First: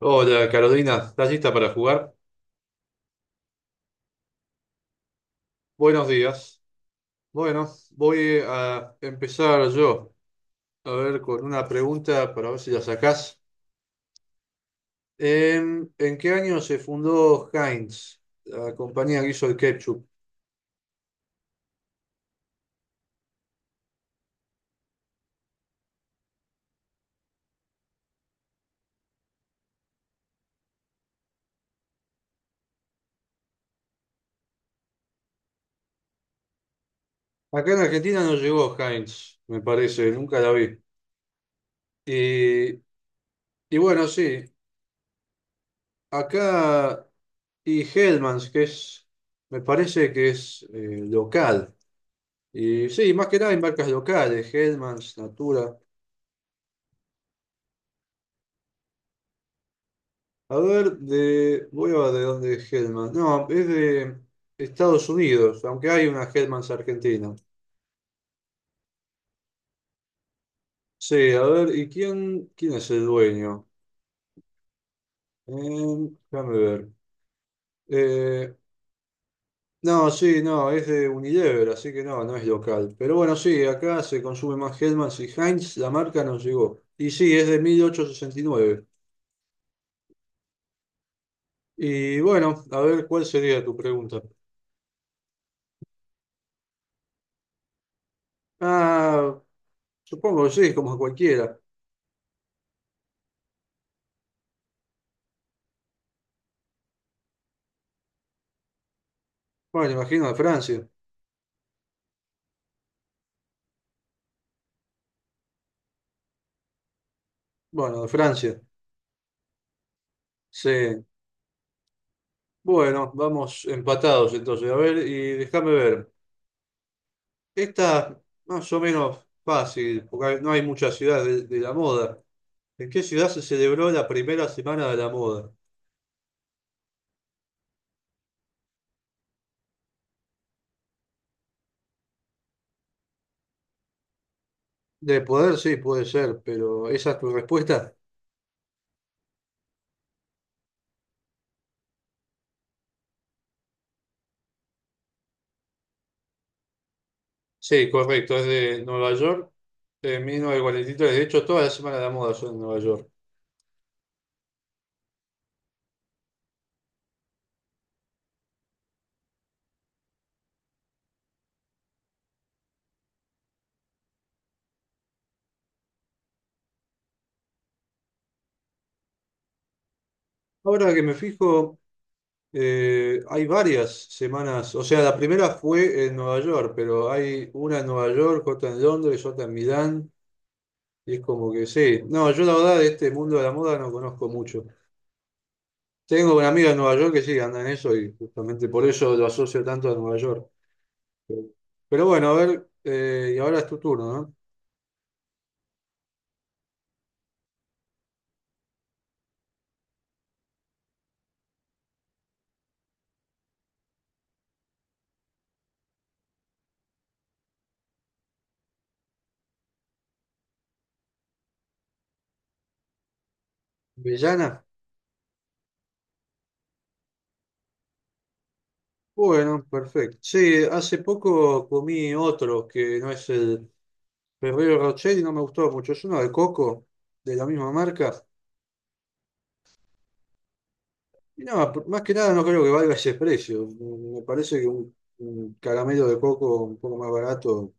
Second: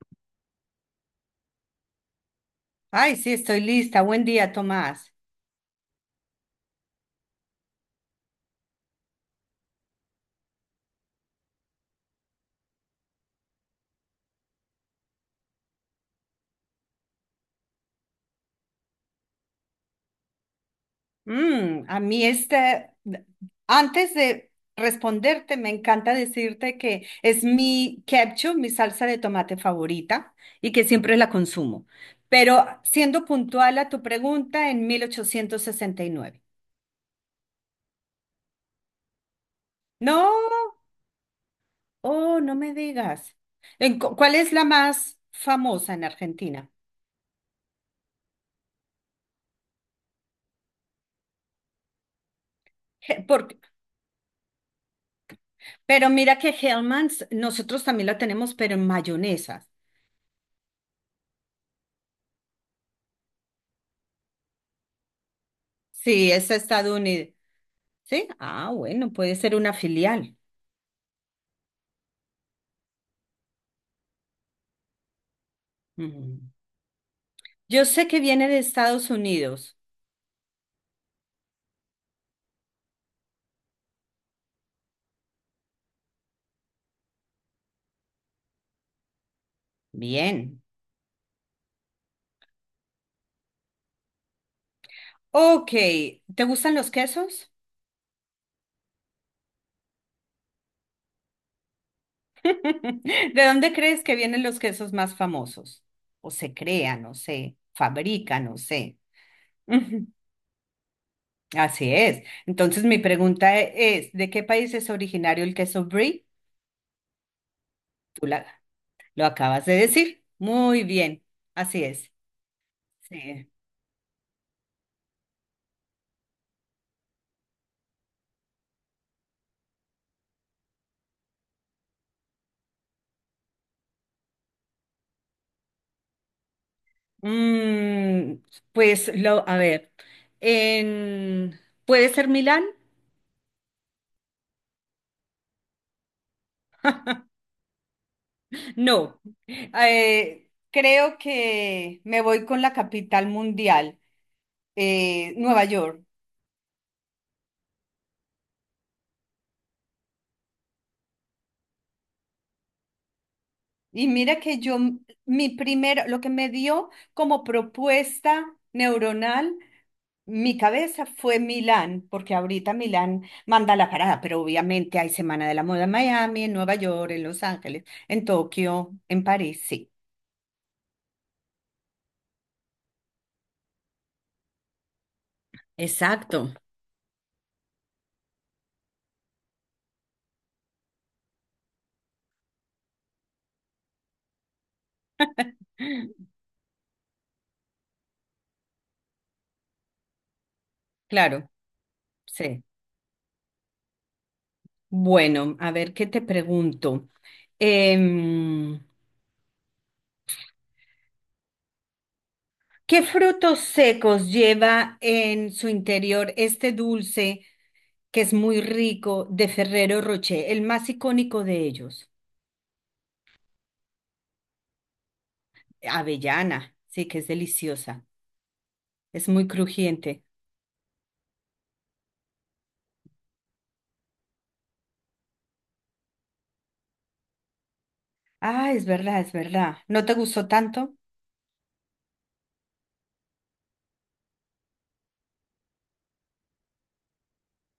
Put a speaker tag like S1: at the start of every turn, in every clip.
S1: Hola Carolina, ¿estás lista para jugar?
S2: Ay, sí, estoy lista. Buen día, Tomás.
S1: Buenos días. Bueno, voy a empezar yo, a ver, con una pregunta para ver si la sacás. ¿En qué año se fundó Heinz, la compañía que hizo el ketchup?
S2: Mm, a mí este, antes de responderte, me encanta decirte que es mi ketchup, mi salsa de tomate favorita y que siempre la consumo. Pero siendo puntual a tu pregunta, en 1869.
S1: Acá en Argentina no llegó Heinz, me parece, nunca la
S2: No,
S1: vi.
S2: oh, no
S1: Y,
S2: me digas.
S1: y bueno,
S2: ¿Cuál
S1: sí,
S2: es la más famosa en Argentina?
S1: acá y Hellmann's, que es, me parece que es local. Y sí,
S2: Je-
S1: más que
S2: por-
S1: nada hay marcas locales, Hellmann's, Natura.
S2: pero mira que Hellmann's, nosotros también la tenemos, pero en mayonesa.
S1: A ver, de. Voy a ver de dónde es Hellman. No, es de Estados Unidos, aunque hay una
S2: Sí, es
S1: Hellmann's
S2: estadounidense.
S1: argentina.
S2: Sí, ah, bueno, puede ser una filial.
S1: Sí, a ver, ¿y quién es el dueño?
S2: Mm.
S1: Déjame ver.
S2: Yo sé que viene
S1: Eh,
S2: de Estados Unidos.
S1: no, sí, no, es de Unilever, así que no, no es local. Pero bueno, sí, acá se consume más Hellmann's y Heinz, la marca nos llegó. Y sí, es de 1869.
S2: Bien.
S1: Y nueve. Y bueno, a ver, ¿cuál sería tu pregunta?
S2: Ok, ¿te gustan los quesos?
S1: Ah, supongo que sí, como cualquiera.
S2: ¿De dónde crees que vienen los quesos más famosos? O se crean, o se fabrican, o sé.
S1: Bueno,
S2: Ujú,
S1: imagino de Francia.
S2: así es. Entonces mi pregunta es, ¿de qué país es originario el queso brie?
S1: Bueno, de
S2: Tú la-
S1: Francia.
S2: lo acabas de decir. Muy
S1: Sí,
S2: bien, así es.
S1: bueno,
S2: Sí.
S1: vamos empatados entonces. A ver, y déjame ver. Esta más o menos fácil, porque no hay muchas ciudades de la moda. ¿En qué ciudad se celebró la primera semana de la moda?
S2: Mm, pues lo, a ver, en- ¿puede ser Milán?
S1: De poder, sí, puede ser, pero ¿esa es tu respuesta?
S2: No, creo que me voy con la capital mundial, Nueva York.
S1: Sí, correcto, es de Nueva York, en 1943. De hecho, todas las semanas de la moda son en Nueva York.
S2: Y mira que yo, mi primero, lo que me dio como propuesta neuronal, mi cabeza fue Milán, porque ahorita Milán manda la parada, pero obviamente hay Semana de la Moda en Miami, en Nueva York, en Los Ángeles, en Tokio, en París, sí.
S1: Ahora que me fijo, hay varias semanas, o sea, la primera fue en Nueva
S2: Exacto.
S1: York, pero hay una en Nueva York, otra en Londres, otra en Milán, y es como que sí. No, yo la verdad de este mundo de la moda no conozco mucho. Tengo una amiga en Nueva York que sí anda en eso y justamente por eso lo asocio tanto a Nueva York.
S2: Claro,
S1: Pero bueno, a
S2: sí.
S1: ver, y ahora es tu turno, ¿no?
S2: Bueno, a ver, ¿qué te pregunto? Em, ¿Qué frutos secos lleva en su interior este dulce que es muy rico de Ferrero Rocher, el más icónico de ellos?
S1: ¿Vellana?
S2: Avellana, sí, que es deliciosa, es muy
S1: Bueno, perfecto.
S2: crujiente.
S1: Sí, hace poco comí otro que no es el Ferrero Rocher y no me gustó mucho. Es uno de coco, de la misma marca.
S2: Ah, es verdad, es verdad. ¿No te gustó tanto?
S1: Y nada, más que nada no creo que valga ese precio. Me parece que un caramelo de coco un poco más barato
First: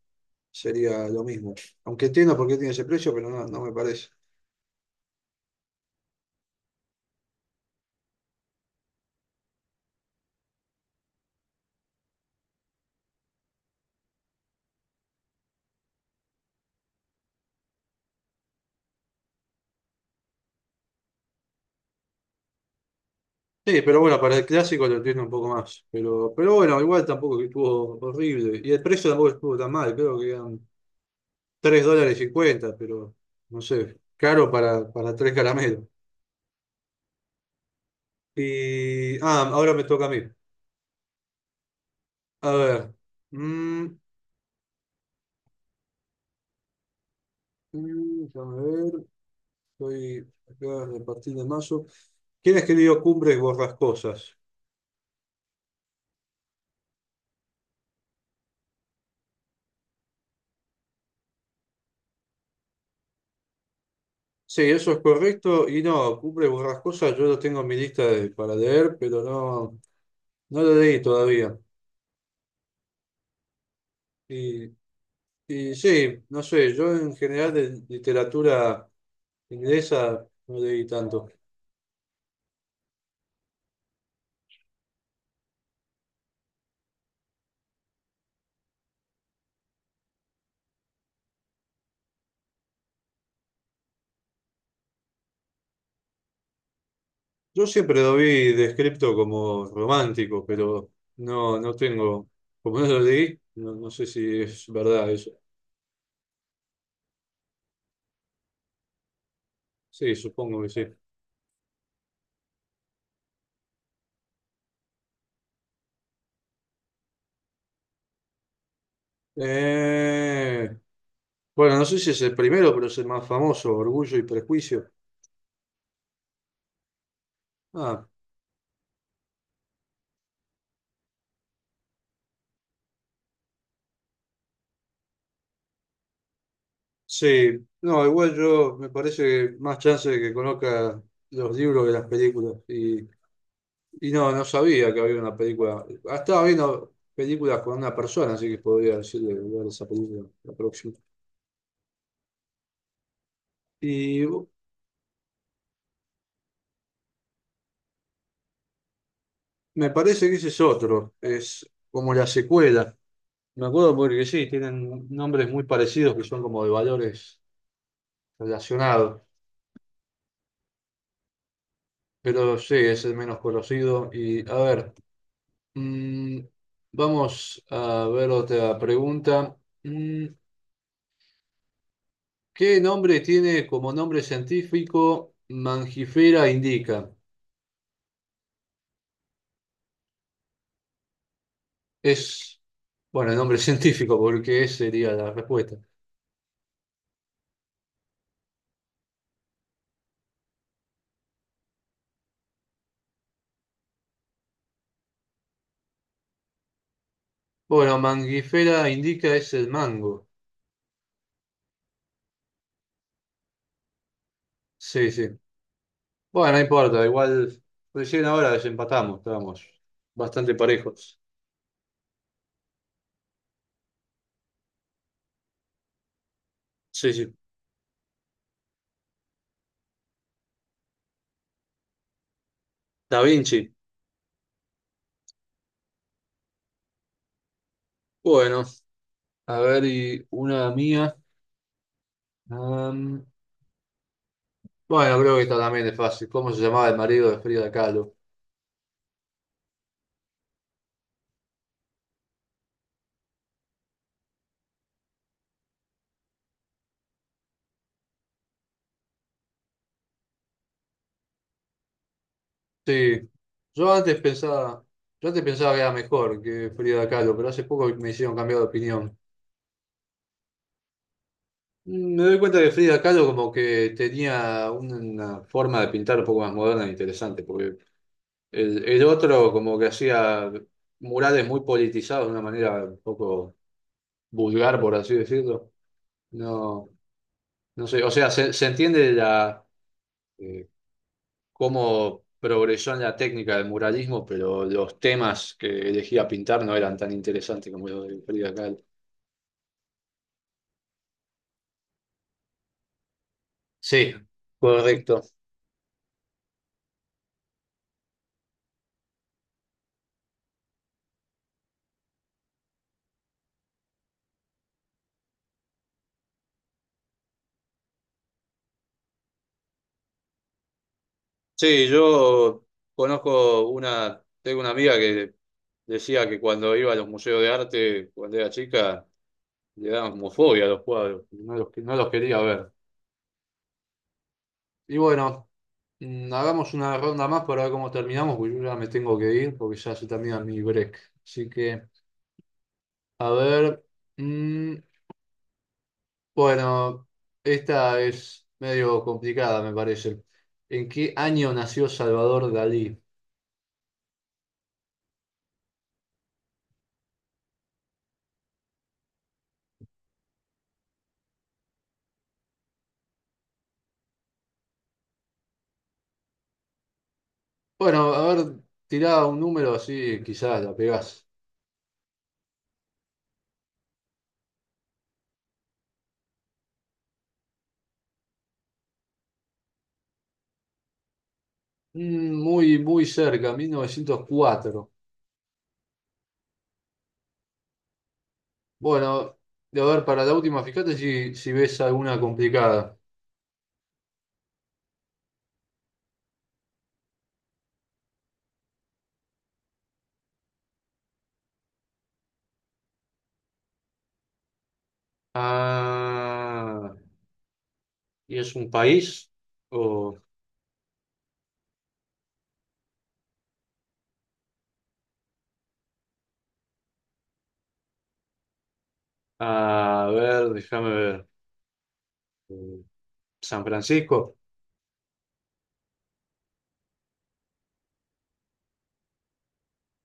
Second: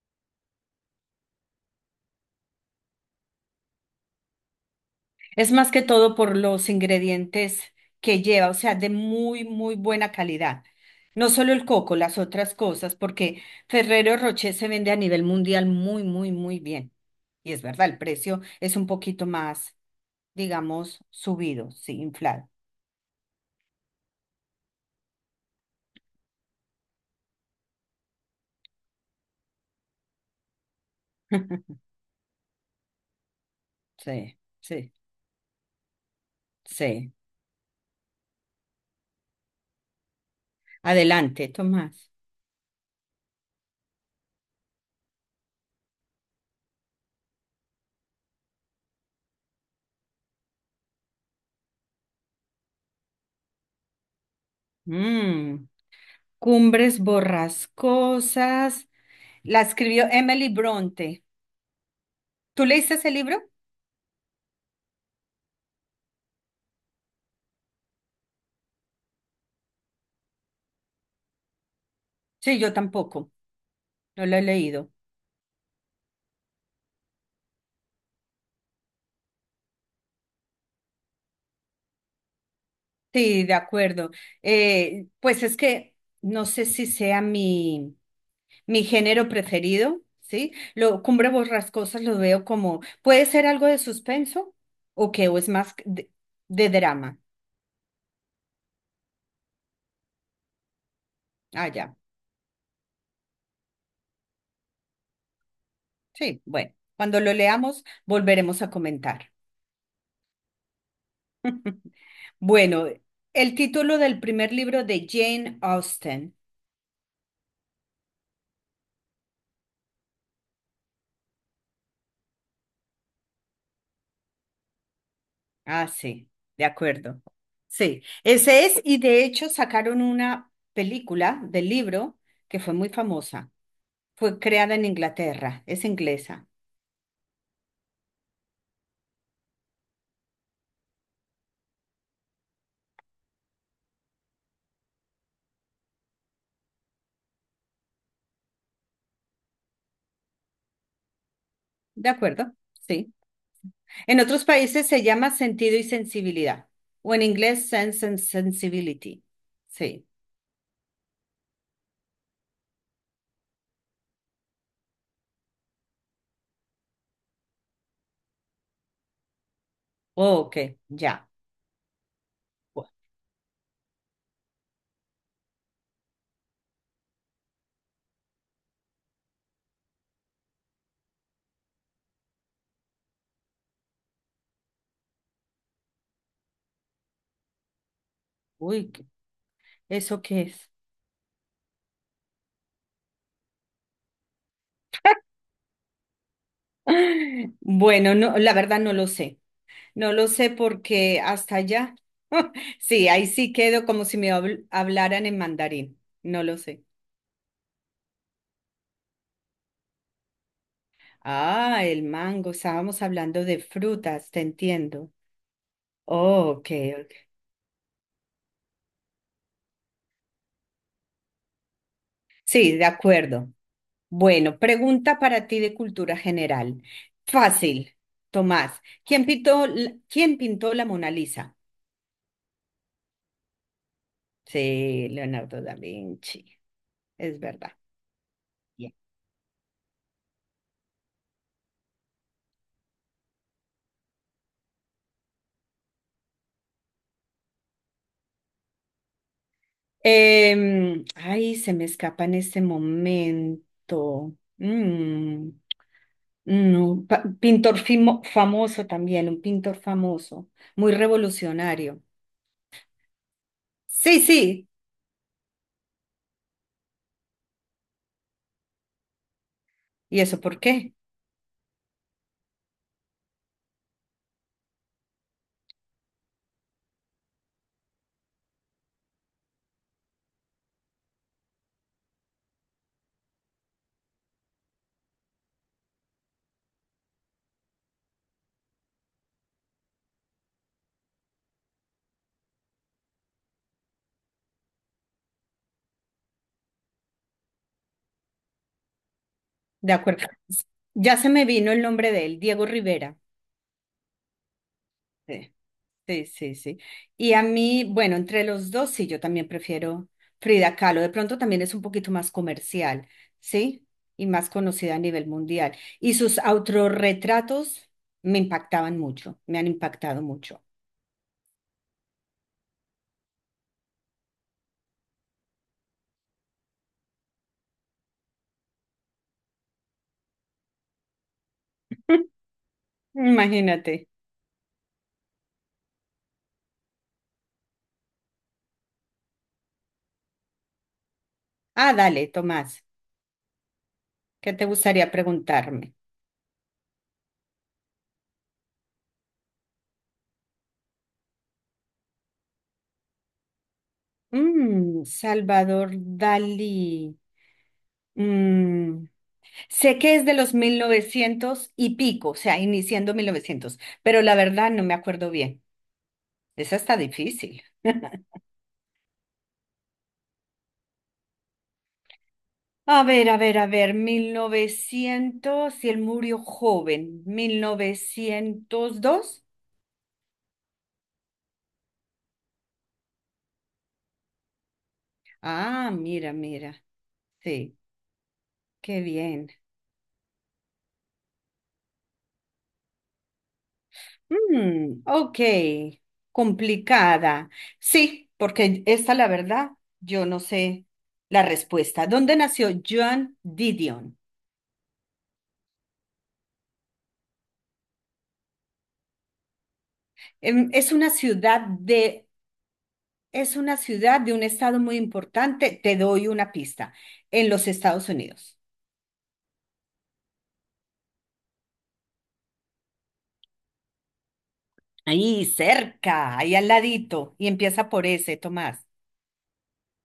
S1: sería lo mismo. Aunque entiendo por qué tiene ese precio, pero no, no me parece.
S2: Es más que todo por los ingredientes que lleva, o sea, de muy, muy buena calidad. No solo el coco, las otras cosas, porque Ferrero Rocher se vende a nivel mundial muy, muy, muy bien. Y es verdad, el precio es un poquito más, digamos, subido, sí, inflado.
S1: Sí, pero bueno, para el clásico lo entiendo un poco más. Pero bueno, igual tampoco que estuvo horrible. Y el precio tampoco estuvo tan mal, creo que eran $3 cincuenta, pero no sé,
S2: Sí,
S1: caro para,
S2: sí,
S1: para tres caramelos.
S2: sí.
S1: Y, ahora me toca a mí.
S2: Adelante, Tomás.
S1: A ver. mm, Déjame ver. Estoy acá a partir de mayo. ¿Quién escribió Cumbres Borrascosas?
S2: Mm, Cumbres borrascosas. La escribió Emily Bronte. ¿Tú leíste ese libro?
S1: Sí, eso es correcto. Y no, Cumbres Borrascosas yo lo tengo en mi lista para leer, pero no, no lo leí todavía.
S2: Sí, yo tampoco. No lo he
S1: Y,
S2: leído.
S1: y sí, no sé, yo en general de literatura inglesa no leí tanto.
S2: Sí, de acuerdo. Pues es que no sé si sea mi género preferido, ¿sí? Lo, Cumbre Borrascosas lo veo como, puede ser algo de suspenso o que o es más de drama.
S1: Yo siempre lo vi descrito como romántico, pero no,
S2: Ah,
S1: no
S2: ya.
S1: tengo, como no lo leí, no, no sé si es verdad eso.
S2: Sí, bueno. Cuando lo leamos, volveremos a comentar.
S1: Sí, supongo que sí.
S2: Bueno, el título del primer libro de Jane Austen.
S1: Eh, Bueno, no sé si es el primero, pero es el más famoso, Orgullo y Prejuicio.
S2: Ah, sí, de acuerdo. Sí,
S1: Ah,
S2: ese es, y de hecho sacaron una película del libro que fue muy famosa. Fue creada en Inglaterra, es inglesa.
S1: sí. No, igual yo me parece que más chance de que conozca los libros que las películas. Y no, no sabía que había una película. Ah, estaba viendo películas con una persona, así que podría decirle ver esa película la próxima.
S2: De acuerdo, sí. En
S1: Y
S2: otros países se llama sentido y sensibilidad, o en inglés sense and sensibility.
S1: me
S2: Sí.
S1: parece que ese es otro. Es como la secuela. Me acuerdo porque sí, tienen nombres muy parecidos que son como de valores relacionados.
S2: Oh, ok, ya.
S1: Pero sí,
S2: Bu-
S1: es el menos conocido. Y a ver, mm, vamos a ver otra pregunta. Mm, ¿Qué nombre tiene como nombre científico Mangifera indica?
S2: Uy, ¿eso qué es?
S1: Es, bueno, el nombre científico, porque esa sería la respuesta.
S2: Bueno, no, la verdad no lo sé. No lo sé porque hasta allá. Sí, ahí sí quedo como si me hablaran en mandarín. No lo sé.
S1: Bueno, Mangifera indica es el mango.
S2: Ah, el mango. Estábamos hablando de frutas, te
S1: Sí,
S2: entiendo.
S1: sí.
S2: Oh,
S1: Bueno, no
S2: ok.
S1: importa,
S2: Ok.
S1: igual recién ahora desempatamos, estábamos bastante parejos.
S2: Sí, de acuerdo. Bueno, pregunta para ti de cultura general.
S1: Sí, sí.
S2: Fácil, Tomás. ¿Quién pintó la Mona Lisa?
S1: Da Vinci.
S2: Sí, Leonardo da Vinci. Es verdad.
S1: Bueno, a ver, y una mía. Am, bueno, creo que esta también es fácil. ¿Cómo se llamaba el marido de Frida Kahlo?
S2: Ay, se me escapa en este momento. Mm, no, pintor famoso también, un pintor famoso, muy revolucionario.
S1: Sí, yo antes
S2: Sí, sí.
S1: pensaba, yo antes pensaba que era mejor que Frida Kahlo, pero hace poco me hicieron cambiar de opinión.
S2: ¿Y eso por qué?
S1: Me doy cuenta que Frida Kahlo como que tenía una forma de pintar un poco más moderna e interesante, porque el otro como que hacía murales muy politizados de una manera un poco vulgar, por así decirlo. No, no sé, o sea, se entiende eh, cómo progresó en la técnica del muralismo, pero los temas que elegía pintar no eran tan interesantes como los de Frida Kahlo.
S2: De acuerdo. Ya se me vino el nombre de él, Diego Rivera.
S1: Sí, correcto.
S2: Sí, sí, sí, sí. Y a mí, bueno, entre los dos, sí, yo también prefiero Frida Kahlo. De pronto también es un poquito más comercial, ¿sí? Y más conocida a nivel mundial. Y sus autorretratos me impactaban mucho, me han impactado mucho.
S1: Sí, yo conozco una, tengo una amiga que decía que cuando iba a los museos de arte, cuando era chica, le daban como fobia a los cuadros, no los quería ver.
S2: Imagínate.
S1: Y bueno, hagamos una ronda más para ver cómo terminamos, porque yo ya me tengo que ir, porque ya se termina mi break. Así que,
S2: Ah, dale, Tomás,
S1: a ver.
S2: ¿qué te gustaría preguntarme?
S1: Bueno, esta es medio complicada, me parece. ¿En qué año nació Salvador Dalí?
S2: Mm, Salvador Dalí. Mm, Sé que es de los 1900 y pico, o sea, iniciando 1900, pero la verdad no me acuerdo bien. Esa está difícil.
S1: Bueno, a ver, tirá un número así, quizás la pegás.
S2: A ver, a ver, a ver, 1900, y él murió joven, 1902.
S1: Muy, muy cerca, 1904.
S2: Ah, mira, mira. Sí, qué
S1: Bueno,
S2: bien.
S1: a ver, para la última, fíjate si ves alguna complicada.
S2: Mm, ok, complicada. Sí, porque esta, la verdad, yo no sé la respuesta. ¿Dónde nació Joan Didion?
S1: Ah, ¿y es un país? O,
S2: Em, Es una ciudad de Es una ciudad de un estado muy importante. Te doy una pista. En los Estados Unidos.
S1: a ver, déjame ver. ¿San Francisco?
S2: Ahí cerca, ahí al ladito. Y empieza por ese, Tomás.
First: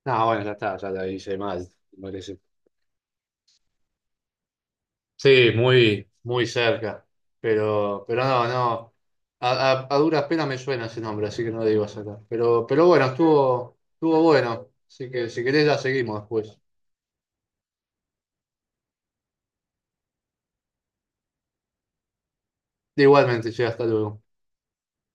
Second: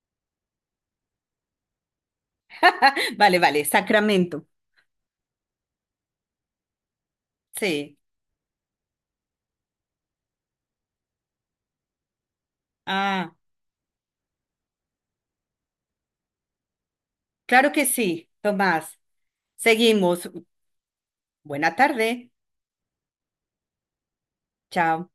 S1: No, bueno, ya está, ya la hice mal, me parece.
S2: Vale, vale, Sacramento.
S1: Sí, muy, muy cerca.
S2: Sí.
S1: Pero no, no. A duras penas me suena ese nombre, así que no lo digo acá. Pero bueno,
S2: Ah,
S1: estuvo bueno. Así que si querés ya seguimos después.
S2: claro que sí, Tomás. Seguimos. Buena tarde.
S1: Igualmente, che, hasta luego.
S2: Chao.